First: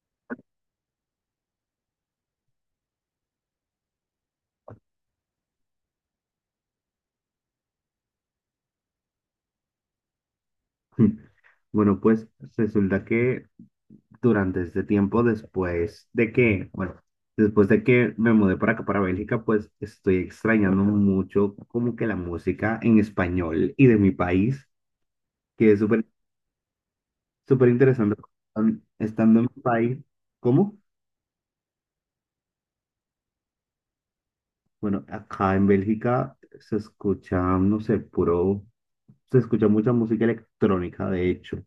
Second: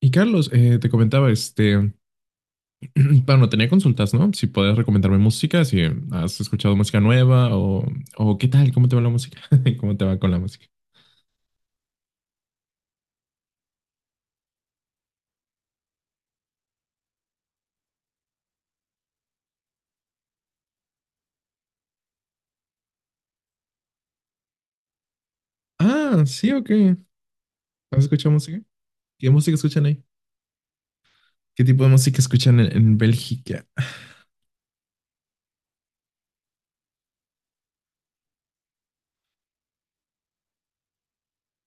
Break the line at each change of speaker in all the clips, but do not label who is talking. Y Carlos, te comentaba, bueno, tenía consultas, ¿no? Si puedes recomendarme música, si has escuchado música nueva o qué tal, cómo te va la música, cómo te va con la música.
Bueno, pues resulta que durante este tiempo, después de que, bueno, después de que me mudé para acá, para Bélgica, pues estoy extrañando mucho como que la música en español y de mi país, que es súper,
Ah, sí, ok.
súper
¿Has
interesante.
escuchado música? ¿Qué
Estando en
música
mi
escuchan
país,
ahí?
¿cómo?
¿Qué tipo de música escuchan en Bélgica?
Bueno, acá en Bélgica se escucha, no sé, puro, se escucha mucha música electrónica, de hecho.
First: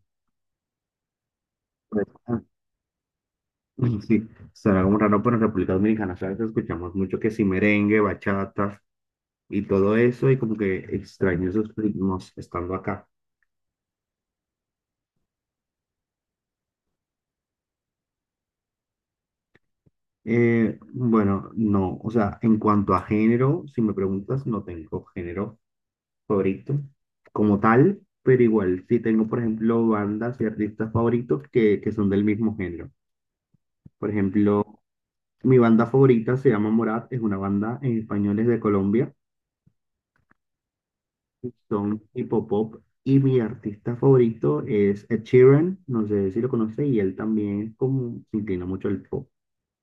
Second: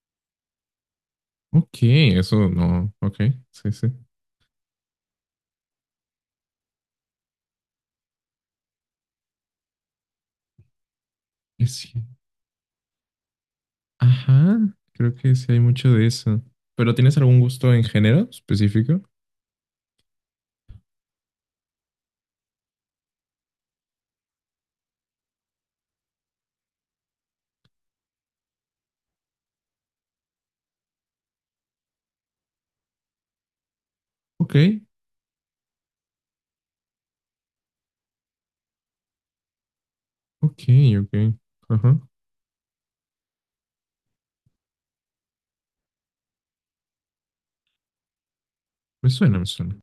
Ok,
Pues,
eso no. Ok, sí, sí.
sí, será como raro, pero en República Dominicana, ¿sabes? Escuchamos mucho que si merengue, bachata y todo eso, y como que extraño esos
Es que-
ritmos estando acá.
Ajá, creo que sí hay mucho de eso. ¿Pero tienes algún gusto en género específico?
Bueno, no, o sea, en cuanto a género, si me preguntas, no tengo género favorito como tal, pero igual sí tengo, por ejemplo, bandas y artistas favoritos que son del mismo género. Por
Ok,
ejemplo, mi banda favorita se llama Morat, es una banda en español, es de Colombia.
ok, ok. Ajá,
Son hip hop y mi artista favorito es Ed Sheeran, no sé si lo conoce, y él también es como se inclina mucho al
me
pop.
suena, me suena.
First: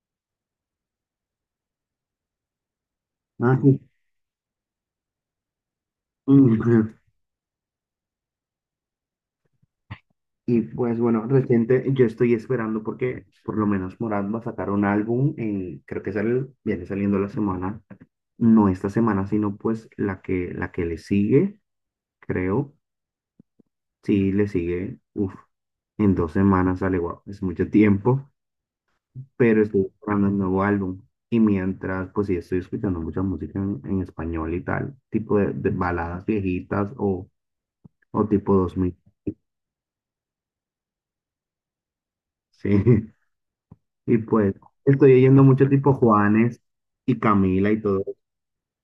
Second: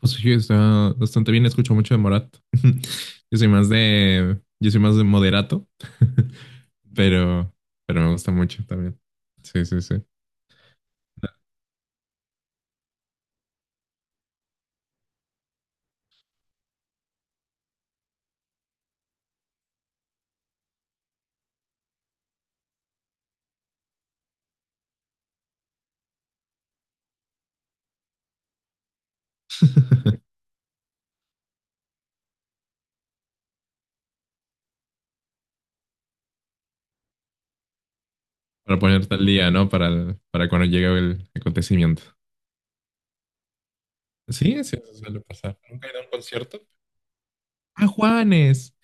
Pues sí, está bastante bien. Escucho mucho de Morat.
Ah, sí.
Yo soy más de moderato.
Mm,
Pero, pero me gusta mucho también. Sí, sí, sí.
y pues bueno, reciente yo estoy esperando porque por lo menos Morat va a sacar un álbum, creo que sale, viene saliendo la semana, no esta semana, sino pues la que le sigue, creo, sí le sigue, uff, en dos semanas sale, wow, es mucho tiempo. Pero estoy esperando el nuevo álbum. Y mientras, pues sí, estoy escuchando mucha música en español y tal, tipo de baladas viejitas o tipo dos
Para
mil.
ponerte al día, ¿no? Para cuando llegue el acontecimiento.
Sí, y pues
Sí, sí, eso
estoy
suele
oyendo
pasar.
mucho
¿Nunca he
tipo
ido a un
Juanes
concierto?
y Camila y
¡Ah,
todo.
Juanes!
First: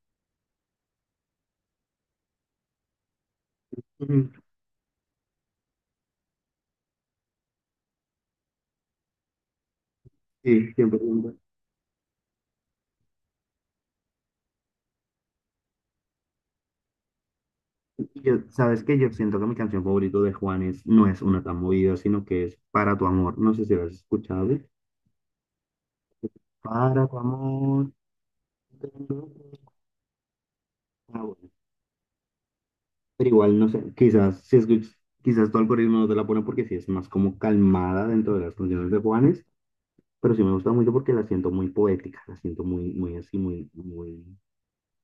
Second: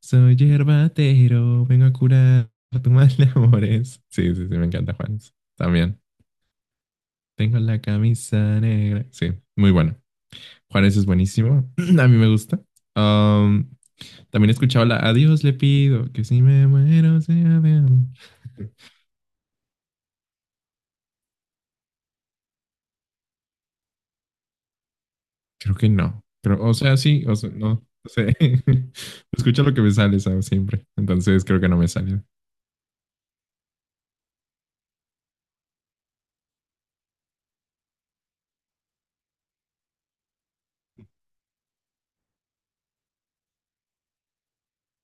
Soy yerbatero, vengo a curar tu mal de amores. Sí,
Ujú.
sí, sí, me encanta Juanes. También. Tengo la camisa negra. Sí, muy bueno.
Sí,
Juanes
siempre.
es
Siempre.
buenísimo. A mí me gusta. Um, también he escuchado la Adiós le pido, que si me muero sea de amor.
Y yo, sabes que yo siento que mi canción favorita de Juanes no es una tan movida, sino que es Para tu amor. No sé si lo has escuchado.
Creo que no. Pero, o sea,
Para tu
sí, o sea, no.
amor.
No sé. Escucho lo que me sale, ¿sabes? Siempre.
Ah,
Entonces
bueno.
creo que no me sale.
Pero igual, no sé, quizás, si escuch- quizás tu algoritmo no te la pone porque sí es más como calmada dentro de las canciones de Juanes, pero sí me gusta mucho porque la siento muy poética, la siento muy, muy así, muy, muy,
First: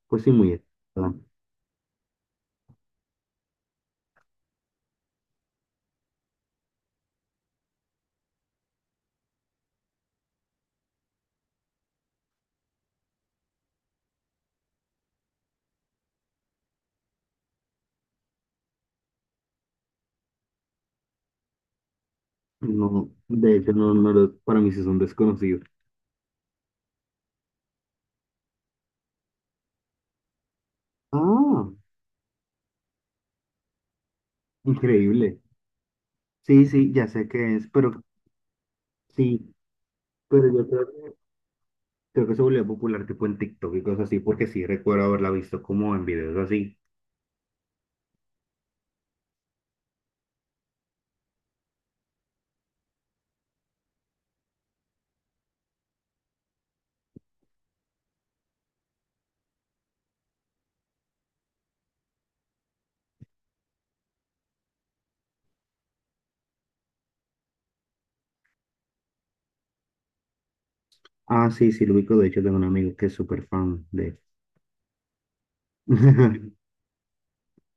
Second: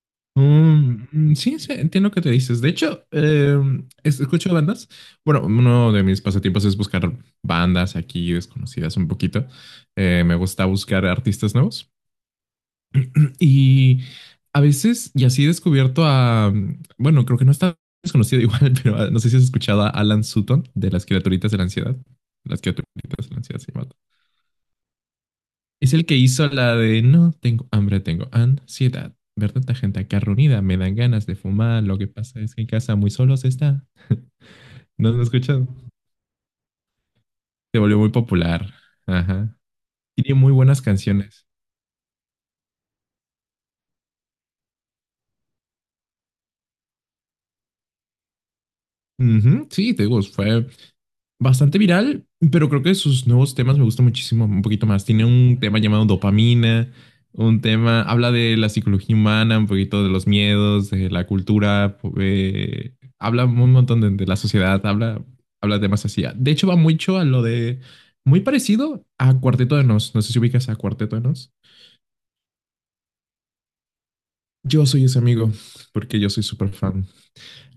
pues sí, muy...
Mm,
¿verdad?
mm, sí, sí, entiendo que te dices. De hecho, escucho bandas. Bueno, uno de mis pasatiempos es buscar bandas aquí desconocidas un poquito. Me gusta buscar artistas nuevos. Y así he descubierto bueno, creo que no está desconocido igual, pero ah, no sé si has escuchado a Alan Sutton de Las Criaturitas de la Ansiedad. Las
No,
Criaturitas de la
de
Ansiedad
hecho,
se llama.
no, no, para mí sí son desconocidos.
Es el que hizo la de no tengo hambre, tengo ansiedad. Ver tanta gente acá reunida, me dan ganas de
Ah,
fumar. Lo que pasa es que en casa muy solos está. ¿No lo has
increíble.
escuchado?
Sí, sí, ya sé qué es,
Se volvió
pero
muy popular.
sí,
Ajá. Tiene muy
pero yo
buenas
creo,
canciones.
creo que se volvió popular tipo en TikTok y cosas así, porque sí recuerdo haberla visto como en videos así.
Ujú, sí, te digo, fue bastante viral, pero creo que sus nuevos temas me gustan muchísimo, un poquito más. Tiene un tema llamado dopamina, un tema, habla de la psicología humana, un poquito de los miedos, de la cultura, habla un montón de la sociedad, habla, habla de temas así. De hecho, va mucho a lo de, muy parecido a Cuarteto de Nos. No sé si ubicas a Cuarteto de
Ah,
Nos.
sí, sí, lo ubico, de hecho tengo un amigo que es súper fan de...
Yo soy ese amigo, porque yo soy súper fan.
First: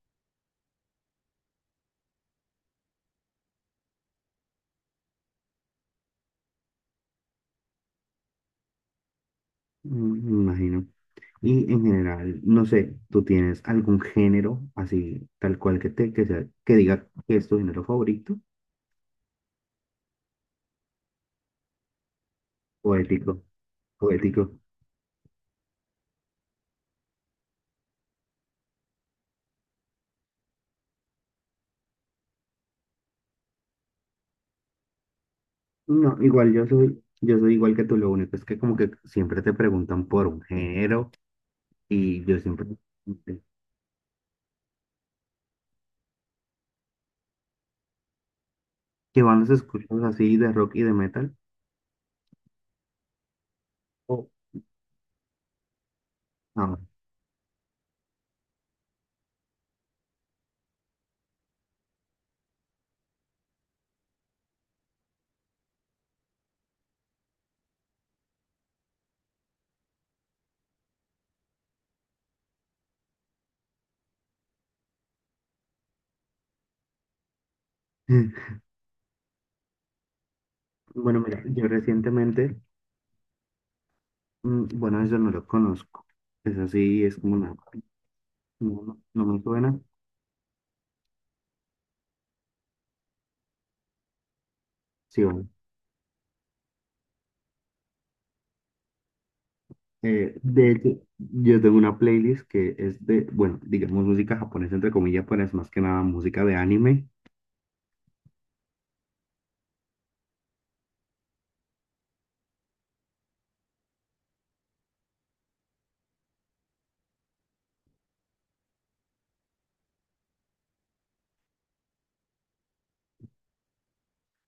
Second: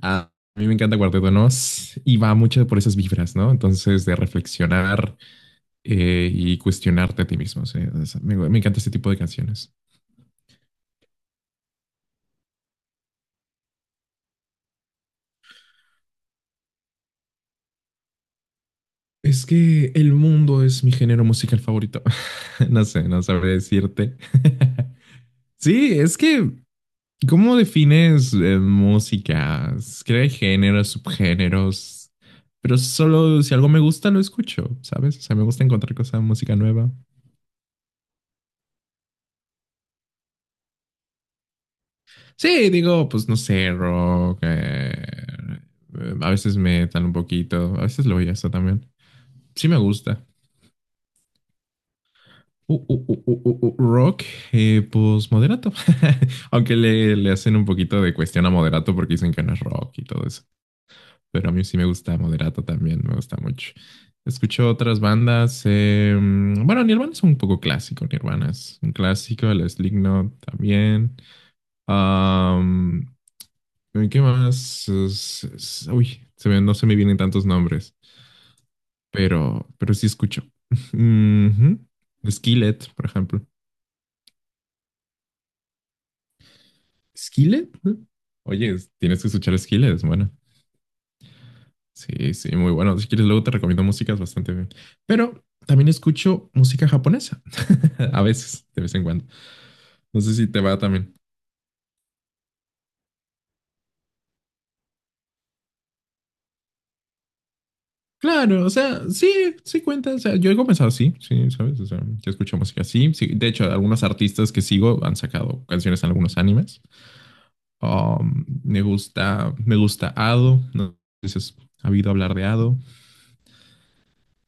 Ah, a mí me encanta Cuarteto de Nos y va mucho por esas vibras, ¿no? Entonces, de reflexionar y cuestionarte a ti mismo. O sea, me encanta este tipo de canciones.
Mm, me imagino. Y en general, no sé, ¿tú tienes algún género así, tal cual que te, que sea, que diga que es tu género favorito?
Es que el mundo es mi género musical favorito. No sé, no
Poético,
sabré decirte.
poético.
Sí, es que, ¿cómo defines música? Creo que hay géneros, subgéneros, pero solo si algo me gusta lo escucho, ¿sabes? O sea, me gusta encontrar
No,
cosas,
igual
música nueva.
yo soy igual que tú, lo único es que como que siempre te preguntan por un género y yo siempre
Sí, digo, pues no sé, rock. A veces metal un poquito, a veces lo oigo eso también.
que van los
Sí me
escuchas
gusta.
así de rock y de metal.
Rock,
O
pues moderato. Aunque
ah,
le hacen un poquito de cuestión a moderato porque dicen que no es rock y todo eso. Pero a mí sí me gusta moderato también, me gusta mucho. Escucho otras bandas. Bueno, Nirvana es un poco clásico, Nirvana es un clásico, el Slipknot también. Am, ¿Qué más? Uy, no se me vienen tantos nombres, pero sí escucho.
bueno, mira, yo
Ujú.
recientemente,
Skillet, por ejemplo.
mm, bueno, eso no lo conozco. Es así, es como una,
Skillet, ¿no? Oye,
no, no
tienes
no
que
me
escuchar
suena.
Skillet, es bueno. Sí, sí, muy bueno. Si quieres, luego te recomiendo músicas bastante bien.
Sí,
Pero
bueno.
también escucho música japonesa. A veces, de vez en cuando. No sé si te
De
va
hecho,
también.
yo tengo una playlist que es de, bueno, digamos música japonesa, entre comillas, pero es más que nada música de anime.
Claro, o sea, sí, sí cuenta. O sea, yo he comenzado así, sí, ¿sabes? O sea, yo escucho música así. Sí, de hecho, algunos artistas que sigo han sacado canciones en algunos animes. Me gusta Ado. No sé si has habido hablar de Ado.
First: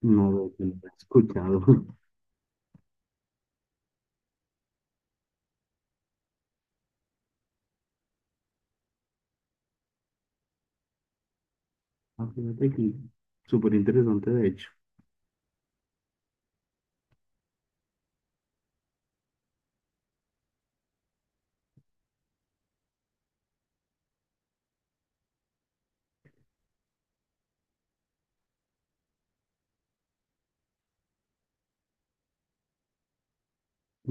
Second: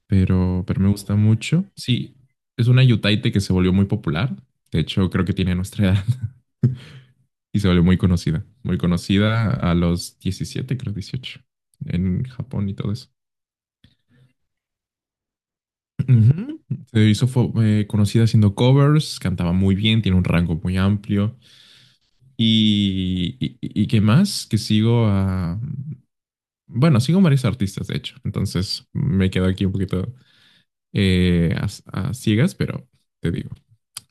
No lo que
pero,
no
pero me
he
gusta
escuchado.
mucho. Sí, es una yutaite que se volvió muy popular. De hecho, creo que tiene nuestra edad y se volvió muy conocida. Muy conocida a los 17 creo 18 en
Ah, fíjate
Japón y todo
que
eso.
súper interesante, de hecho.
Ujú. Se hizo conocida haciendo covers, cantaba muy bien, tiene un rango muy amplio. Y qué más, que sigo a... Bueno, sigo a varios artistas, de hecho. Entonces me quedo aquí un poquito a ciegas, pero te digo.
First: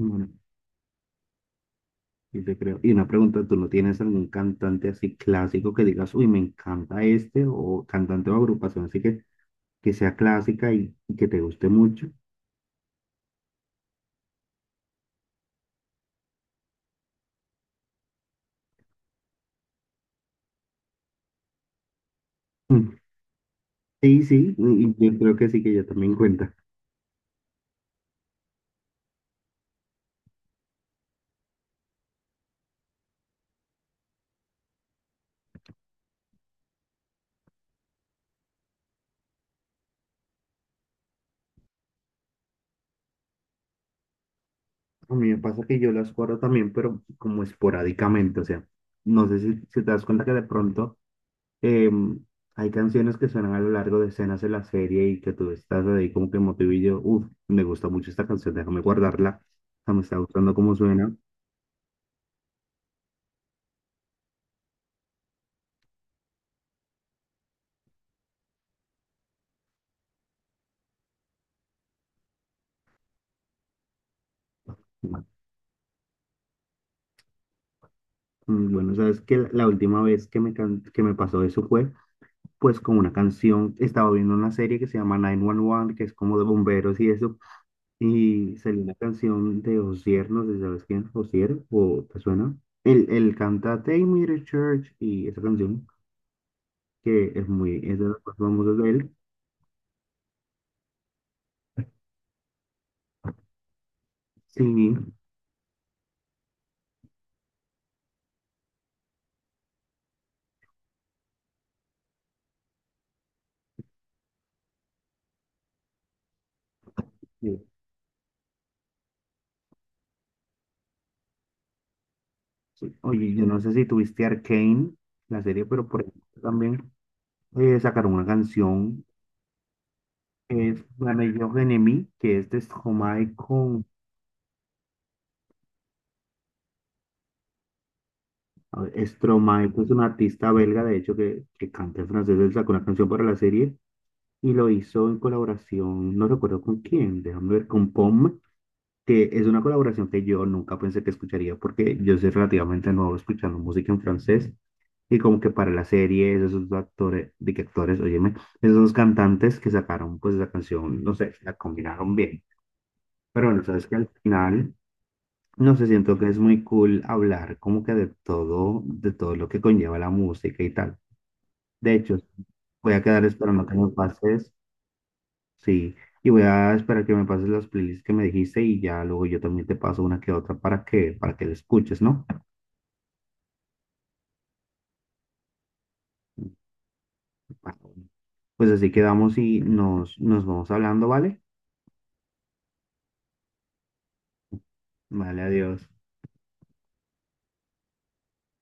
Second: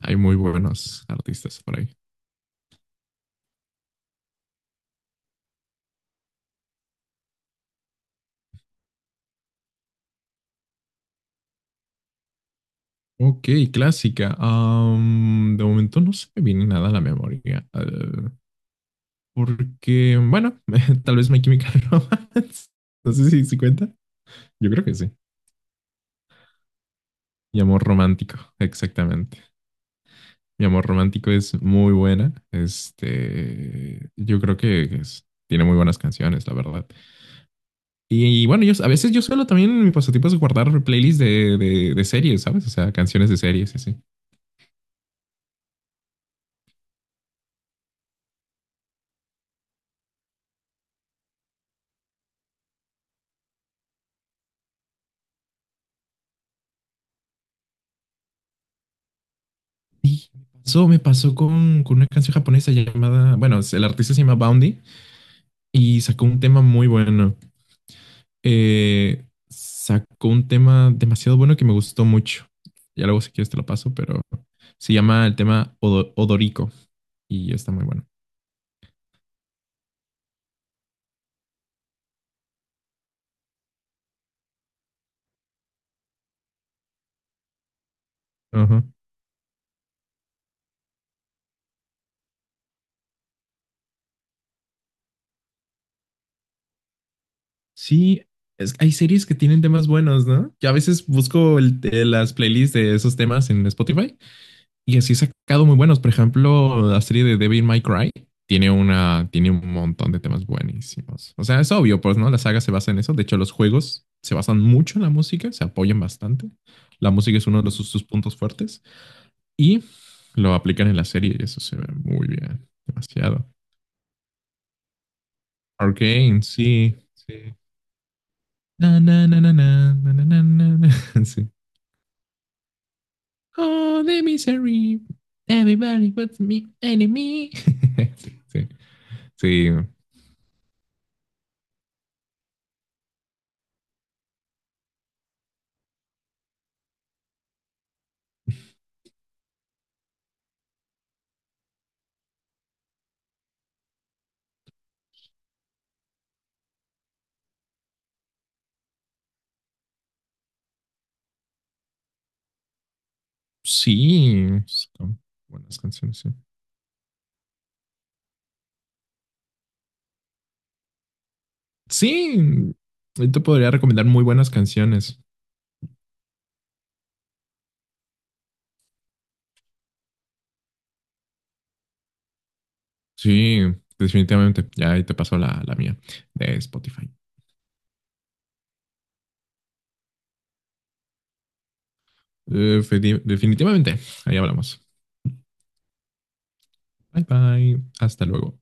Hay muy buenos artistas por ahí.
y te creo. Y una pregunta, ¿tú no tienes algún cantante así clásico que digas, uy, me encanta este, o cantante o agrupación así que sea clásica y que te guste mucho?
Ok, clásica. De momento no se me viene nada a la memoria. eh, porque, bueno, tal vez My Chemical Romance.
Mm.
No sé si se cuenta.
Sí, sí,
Yo creo que
y
sí.
yo creo que sí, que yo también cuenta.
Mi amor romántico, exactamente. Mi amor romántico es muy buena. Este, yo creo que tiene muy buenas canciones, la verdad. Y, bueno, yo a veces yo suelo también en mi pasatiempo es guardar playlists de series, ¿sabes? O sea, canciones de series y así.
A mí me pasa que yo las guardo también, pero como esporádicamente, o sea, no sé si, si te das cuenta que de pronto em, hay canciones que suenan a lo largo de escenas de la serie y que tú estás ahí como que motivillo, uff, me gusta mucho esta canción, déjame guardarla, o sea, me está
Sí,
gustando cómo
me
suena.
pasó con una canción japonesa llamada, bueno, el artista se llama Boundy y sacó un tema muy bueno. Sacó un tema demasiado bueno que me gustó mucho. Ya luego si quieres te lo paso, pero se llama el tema Odorico y está muy bueno.
Mm, bueno, sabes que la última vez que me, que me pasó eso fue pues con una canción, estaba viendo una serie que se llama 911, que es como de bomberos y eso, y salió
Ajá.
una canción de Osier, no sé si sabes quién, Osier, o te suena. Él canta Take Me to Church y esa canción, que es muy, es de las
Sí,
más famosas de
hay
él.
series que tienen temas buenos, ¿no? Yo a veces busco las playlists de esos temas en Spotify.
Sí,
Y así he sacado muy buenos. Por ejemplo, la serie de Devil May Cry tiene un montón de temas buenísimos. O sea, es obvio, pues, ¿no? La saga se basa en eso. De hecho, los juegos se basan mucho en la música, se apoyan bastante. La música es uno
sí,
de sus puntos fuertes y lo aplican en la serie y eso se ve muy bien,
sí. Oye,
demasiado.
yo no sé si tuviste Arcane, la serie, pero por ejemplo
Arcane,
también
sí, sí.
sacaron una
Na,
canción,
na, na, na, na, na, na, na,
es
na.
Rage
Sí.
of Enemy, que es de Stromae con.
Oh, the misery. Everybody was me enemy. Sí, sí,
A ver, Stromae
sí.
que es un artista belga, de hecho, que canta en francés, él sacó una canción para la serie y lo hizo en colaboración, no recuerdo con quién, déjame ver, con POM, que es una colaboración que yo nunca pensé que escucharía porque yo soy relativamente nuevo escuchando música en francés y como que para la serie esos dos actores, de que actores, óyeme, esos dos cantantes que sacaron pues la canción, no sé, la combinaron bien, pero bueno, sabes que al
Sí,
final...
son
No
buenas
sé, siento
canciones,
que
sí.
es muy cool hablar como que de todo lo que conlleva la música y tal. De hecho,
Sí,
voy a quedar
yo te
esperando
podría
que me
recomendar muy buenas
pases.
canciones.
Sí, y voy a esperar que me pases las playlists que me dijiste y ya luego yo también te paso una que otra para que la escuches, ¿no?
Sí, definitivamente. Ya ahí te paso la mía de Spotify.
Pues así quedamos y nos vamos hablando, ¿vale?
Eh, fe- definitivamente. Ahí hablamos.
Vale, adiós.
Bye bye. Hasta luego.